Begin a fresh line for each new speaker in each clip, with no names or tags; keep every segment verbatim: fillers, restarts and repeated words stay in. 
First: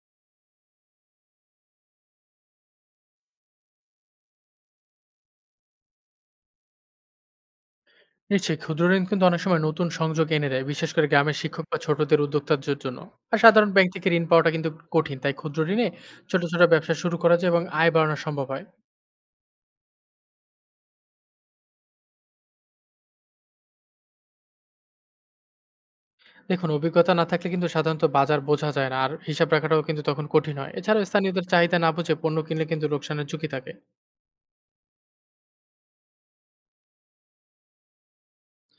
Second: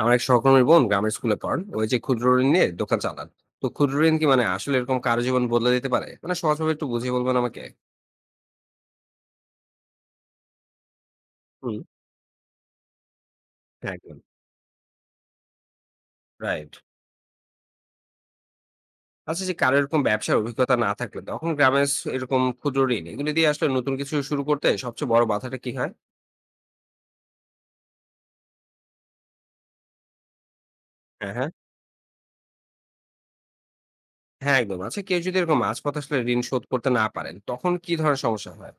আমার এক সহকর্মীর বোন গ্রামের স্কুলে পড়ান, ওই যে ক্ষুদ্র ঋণ নিয়ে দোকান চালান। তো ক্ষুদ্র ঋণ কি, মানে আসলে এরকম কারো জীবন বদলে দিতে পারে? মানে সহজভাবে একটু বুঝিয়ে বলবেন আমাকে।
নিশ্চয়ই ক্ষুদ্র ঋণ কিন্তু অনেক সময় নতুন সংযোগ এনে দেয়, বিশেষ করে গ্রামের শিক্ষক
হুম।
বা ছোটদের উদ্যোক্তাদের জন্য। আর সাধারণ ব্যাংক থেকে
একদম।
ঋণ পাওয়াটা কিন্তু কঠিন, তাই ক্ষুদ্র ঋণে ছোট ছোট
রাইট।
ব্যবসা শুরু করা যায় এবং আয় বাড়ানো সম্ভব হয়।
আচ্ছা, যে কারো এরকম ব্যবসার অভিজ্ঞতা না থাকলে তখন গ্রামের স- এরকম ক্ষুদ্র ঋণ এগুলি দিয়ে আসলে নতুন কিছু শুরু করতে সবচেয়ে বড় বাধাটা কি হয়?
দেখুন, অভিজ্ঞতা না থাকলে কিন্তু সাধারণত বাজার বোঝা যায় না, আর হিসাব রাখাটাও কিন্তু তখন কঠিন হয়। এছাড়াও
হ্যাঁ,
স্থানীয়দের
হ্যাঁ।
চাহিদা না বুঝে পণ্য কিনলে কিন্তু লোকসানের ঝুঁকি থাকে।
হ্যাঁ, একদম। আচ্ছা, কেউ যদি এরকম মাঝপথে আসলে ঋণ শোধ করতে না পারেন, তখন কি ধরনের সমস্যা হয়?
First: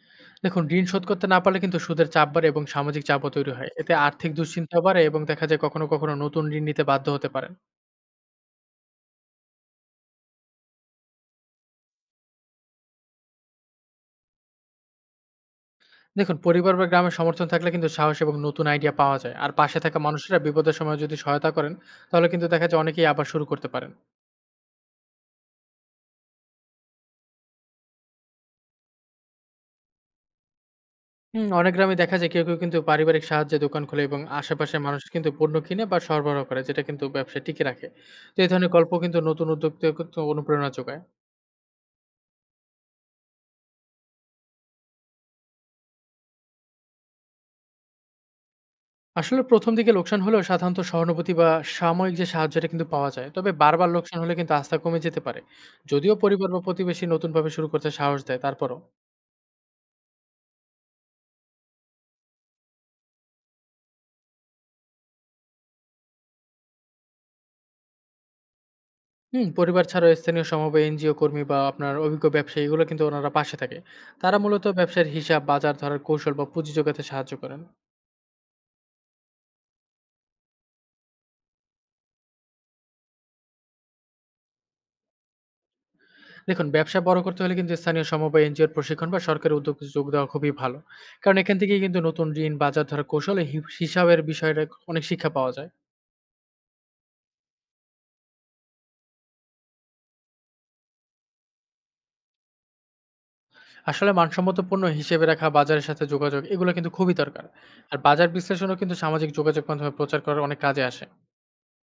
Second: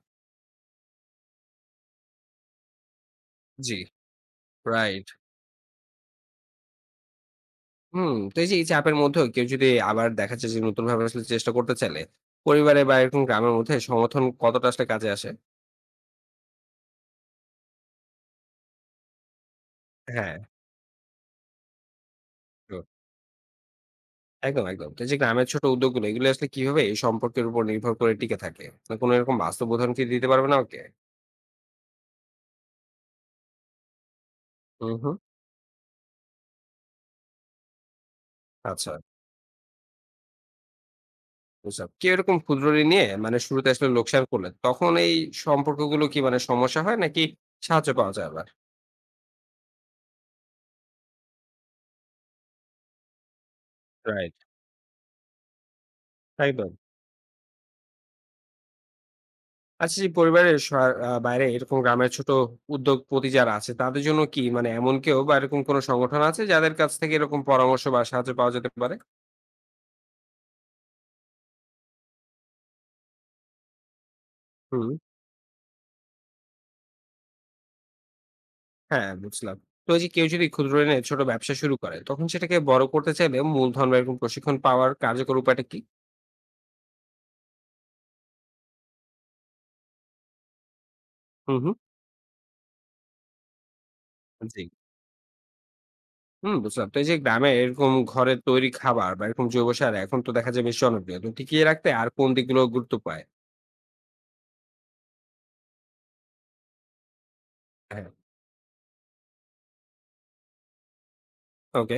দেখুন, ঋণ শোধ করতে না পারলে কিন্তু সুদের চাপ বাড়ে এবং সামাজিক চাপও তৈরি হয়।
জি।
এতে আর্থিক দুশ্চিন্তা বাড়ে
রাইট।
এবং দেখা যায় কখনো কখনো নতুন ঋণ নিতে বাধ্য হতে পারেন।
হুম, তো এই যে এই চাপের মধ্যেও কেউ যদি আবার দেখা যায় যে নতুনভাবে আসলে চেষ্টা করতে চাইলে, পরিবারে বা এরকম গ্রামের মধ্যে সমর্থন কতটা আসলে কাজে আসে?
দেখুন, পরিবার বা গ্রামের সমর্থন থাকলে কিন্তু সাহস এবং নতুন আইডিয়া পাওয়া যায়। আর পাশে থাকা
হ্যাঁ।
মানুষেরা বিপদের সময় যদি সহায়তা করেন, তাহলে কিন্তু দেখা
তো
যায় অনেকেই আবার শুরু করতে পারেন।
একদম, একদম। তো এই যে গ্রামের ছোট উদ্যোগগুলো এগুলো আসলে কিভাবে এই সম্পর্কের উপর নির্ভর করে টিকে থাকে? মানে কোনো এরকম বাস্তব উদাহরণ কি দিতে পারবেন আমাকে?
হুম, অনেক গ্রামে দেখা যায় কেউ কেউ কিন্তু পারিবারিক সাহায্যে দোকান খোলে এবং আশেপাশে
হুম,
মানুষ
হুম।
কিন্তু পণ্য কিনে বা সরবরাহ করে, যেটা কিন্তু ব্যবসা টিকে রাখে। তো এই ধরনের
আচ্ছা,
গল্প কিন্তু নতুন উদ্যোক্তা অনুপ্রেরণা যোগায়।
বুঝলাম। কেউ এরকম ক্ষুদ্র ঋণ নিয়ে মানে শুরুতে আসলে লোকসান করলে তখন এই সম্পর্কগুলো কি মানে সমস্যা হয়, নাকি সাহায্য পাওয়া যায় আবার?
আসলে প্রথম দিকে লোকসান হলেও সাধারণত সহানুভূতি বা সাময়িক যে সাহায্যটা কিন্তু পাওয়া যায়, তবে বারবার লোকসান হলে
রাইট।
কিন্তু আস্থা কমে যেতে পারে। যদিও পরিবার বা
একদম।
প্রতিবেশী নতুনভাবে শুরু করতে সাহস দেয় তারপরও।
আচ্ছা, যে পরিবারের সহায়- আহ, বাইরে এরকম গ্রামের ছোট উদ্যোগপতি যারা আছে তাদের জন্য কি মানে এমন কেউ বা এরকম কোনো সংগঠন আছে যাদের কাছ থেকে এরকম পরামর্শ বা সাহায্য পাওয়া যেতে পারে?
হুম, পরিবার ছাড়াও স্থানীয় সমবায়, এনজিও কর্মী বা আপনার অভিজ্ঞ ব্যবসায়ী, এগুলো কিন্তু ওনারা পাশে থাকে। তারা মূলত
হুম।
ব্যবসার হিসাব, বাজার ধরার কৌশল বা পুঁজি জোগাতে সাহায্য করেন।
হ্যাঁ, বুঝলাম। তো এই যে কেউ যদি ক্ষুদ্র ঋণে ছোট ব্যবসা শুরু করে তখন সেটাকে বড় করতে চাইলে মূলধন বা এরকম প্রশিক্ষণ পাওয়ার কার্যকর উপায়টা কি?
দেখুন, ব্যবসা বড় করতে হলে কিন্তু স্থানীয় সমবায়, এনজিওর প্রশিক্ষণ বা সরকারি উদ্যোগ যোগ দেওয়া খুবই ভালো। কারণ এখান
হুম, হুম।
থেকেই কিন্তু নতুন ঋণ, বাজার ধরার কৌশল, এই হি হিসাবের
জি।
বিষয়টা অনেক শিক্ষা পাওয়া যায়।
হুম, বুঝলাম। তো এই যে গ্রামে এরকম ঘরে তৈরি খাবার বা এরকম জৈব সার এখন তো দেখা যায় বেশ জনপ্রিয়, তো টিকিয়ে রাখতে আর কোন দিকগুলো গুরুত্ব পায়?
আসলে মানসম্মত পণ্য হিসেবে রাখা, বাজারের সাথে যোগাযোগ, এগুলো কিন্তু খুবই দরকার। আর
হ্যাঁ।
বাজার বিশ্লেষণও কিন্তু সামাজিক যোগাযোগ মাধ্যমে প্রচার করার অনেক কাজে আসে।
ওকে।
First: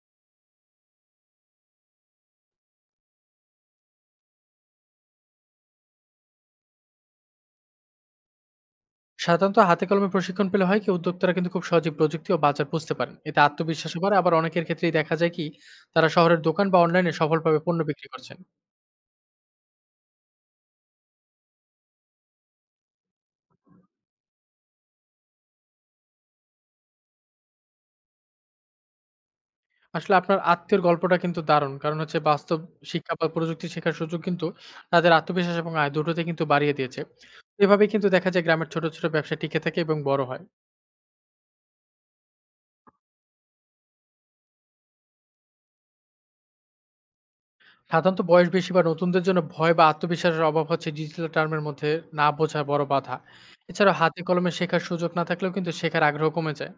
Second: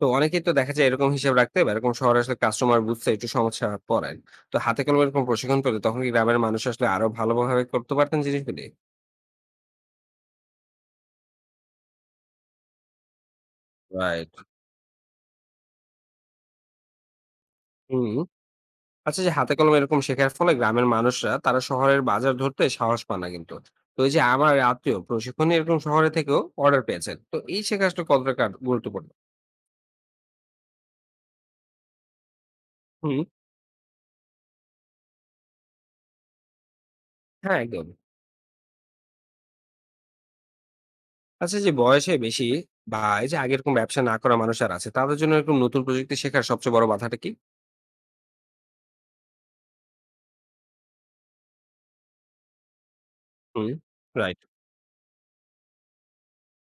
তো অনেকেই তো দেখা যায় এরকম হিসাব রাখতে বা এরকম শহরে আসলে কাস্টমার বুঝতে একটু সমস্যা পড়েন। তো হাতে কলমে এরকম প্রশিক্ষণ পেলে তখন কি গ্রামের মানুষ আসলে আরো ভালোভাবে করতে পারতেন জিনিসগুলি?
সাধারণত হাতে কলমে প্রশিক্ষণ পেলে হয় কি, উদ্যোক্তারা কিন্তু খুব সহজে প্রযুক্তি ও বাজার বুঝতে পারেন, এতে আত্মবিশ্বাসও বাড়ে।
রাইট।
আবার অনেকের ক্ষেত্রেই দেখা যায় কি, তারা শহরের দোকান বা অনলাইনে সফলভাবে পণ্য
হুম।
বিক্রি করছেন।
আচ্ছা, যে হাতে কলমে এরকম শেখার ফলে গ্রামের মানুষরা তারা শহরের বাজার ধরতে সাহস পান না কিন্তু। তো এই যে আমার আত্মীয় প্রশিক্ষণে এরকম শহরে থেকেও অর্ডার পেয়েছেন, তো এই শেখা আসলে কতটা কার- গুরুত্বপূর্ণ?
আসলে আপনার আত্মীয়র গল্পটা কিন্তু দারুণ, কারণ হচ্ছে বাস্তব শিক্ষা
হুম।
বা প্রযুক্তি শেখার সুযোগ কিন্তু তাদের আত্মবিশ্বাস এবং আয় দুটোতে কিন্তু বাড়িয়ে দিয়েছে।
হ্যাঁ,
এভাবে
একদম।
কিন্তু দেখা যায় গ্রামের ছোট ছোট ব্যবসা টিকে থাকে এবং বড় হয়।
আচ্ছা, যে বয়সে বেশি বা এই যে আগে এরকম ব্যবসা না করা মানুষ আর আছে তাদের জন্য এরকম নতুন প্রযুক্তি শেখার সবচেয়ে বড় বাধাটা কি?
সাধারণত বয়স বেশি বা নতুনদের জন্য ভয় বা আত্মবিশ্বাসের অভাব, হচ্ছে ডিজিটাল টার্মের মধ্যে না বোঝা বড় বাধা।
হুম।
এছাড়া হাতে
রাইট।
কলমে শেখার সুযোগ না থাকলেও কিন্তু শেখার আগ্রহ কমে যায়।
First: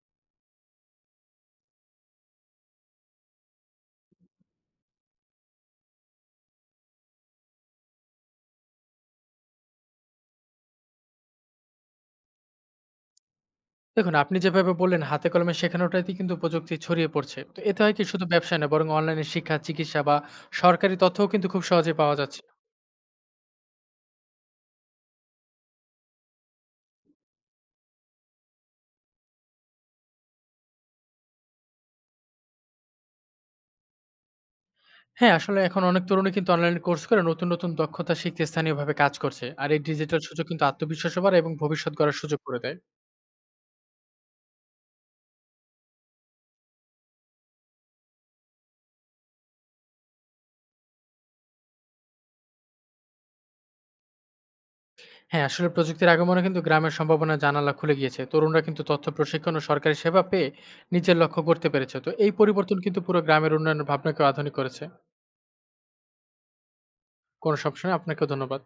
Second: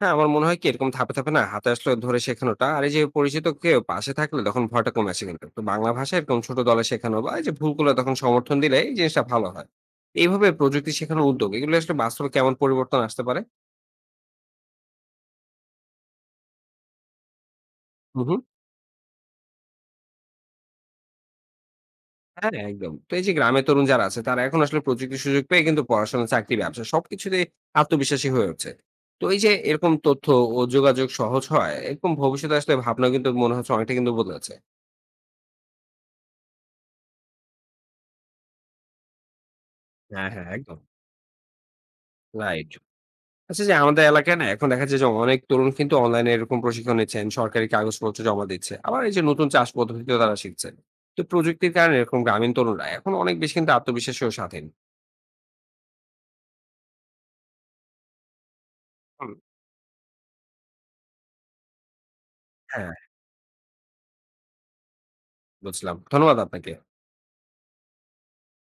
হ্যাঁ, আমার মনে হয় কি এরকম ধাপে, ধাপে না হাতে আসলে ধরে শেখানোটা, আর এই যে পরিচিত কেউ পাশে থাকলে তখন ভয়টা কমে আসে কিন্তু। তো বাংলা ভাষায় এরকম ছোট দলে শেখানো বা এই যে ভুলগুলো তখন সমর্থন দিলে এই জিনিসটা ভালো হয়। এইভাবে প্রযুক্তি শেখানোর উদ্যোগ এগুলো আসলে বাস্তবে কেমন পরিবর্তন আসতে পারে?
দেখুন, আপনি যেভাবে বললেন হাতে কলমে শেখানোটাতেই কিন্তু প্রযুক্তি ছড়িয়ে পড়ছে। তো এতে হয় কি,
হুম,
শুধু
হুম।
ব্যবসা না বরং অনলাইনে শিক্ষা, চিকিৎসা বা সরকারি তথ্যও কিন্তু খুব সহজে পাওয়া যাচ্ছে।
হ্যাঁ, একদম। তো এই যে গ্রামের তরুণ যারা আছে তারা এখন আসলে প্রযুক্তির সুযোগ পেয়ে কিন্তু পড়াশোনা, চাকরি, ব্যবসা সবকিছুতেই আত্মবিশ্বাসী হয়ে উঠছে। তো এই যে এরকম তথ্য ও যোগাযোগ সহজ হয় এরকম ভবিষ্যতে আসলে ভাবনা কিন্তু মনে হচ্ছে অনেকটা কিন্তু বদলেছে।
হ্যাঁ, আসলে এখন অনেক তরুণই কিন্তু অনলাইনে কোর্স করে নতুন, নতুন দক্ষতা শিখতে স্থানীয়ভাবে কাজ করছে। আর এই ডিজিটাল
হ্যাঁ,
সুযোগ
হ্যাঁ,
কিন্তু
একদম।
আত্মবিশ্বাসও বাড়ায় এবং ভবিষ্যৎ গড়ার সুযোগ করে
রাইট।
দেয়।
আচ্ছা, যে আমাদের এলাকায় না এখন দেখা যায় যে অনেক তরুণ কিন্তু অনলাইনে এরকম প্রশিক্ষণ নিচ্ছেন, সরকারি কাগজপত্র জমা দিচ্ছে, আবার এই যে নতুন চাষ পদ্ধতিও তারা শিখছেন। তো প্রযুক্তির কারণে এরকম গ্রামীণ তরুণরা এখন অনেক বেশি কিন্তু আত্মবিশ্বাসী ও স্বাধীন।
হ্যাঁ, আসলে প্রযুক্তির আগমনে কিন্তু গ্রামের সম্ভাবনার জানালা খুলে গিয়েছে। তরুণরা কিন্তু তথ্য,
হুম,
প্রশিক্ষণ ও সরকারি সেবা পেয়ে নিজের লক্ষ্য করতে পেরেছে। তো এই পরিবর্তন
হ্যাঁ,
কিন্তু পুরো গ্রামের উন্নয়নের ভাবনাকেও আধুনিক করেছে।
বুঝলাম। ধন্যবাদ আপনাকে।
কোনো সমস্যা নেই, আপনাকেও ধন্যবাদ।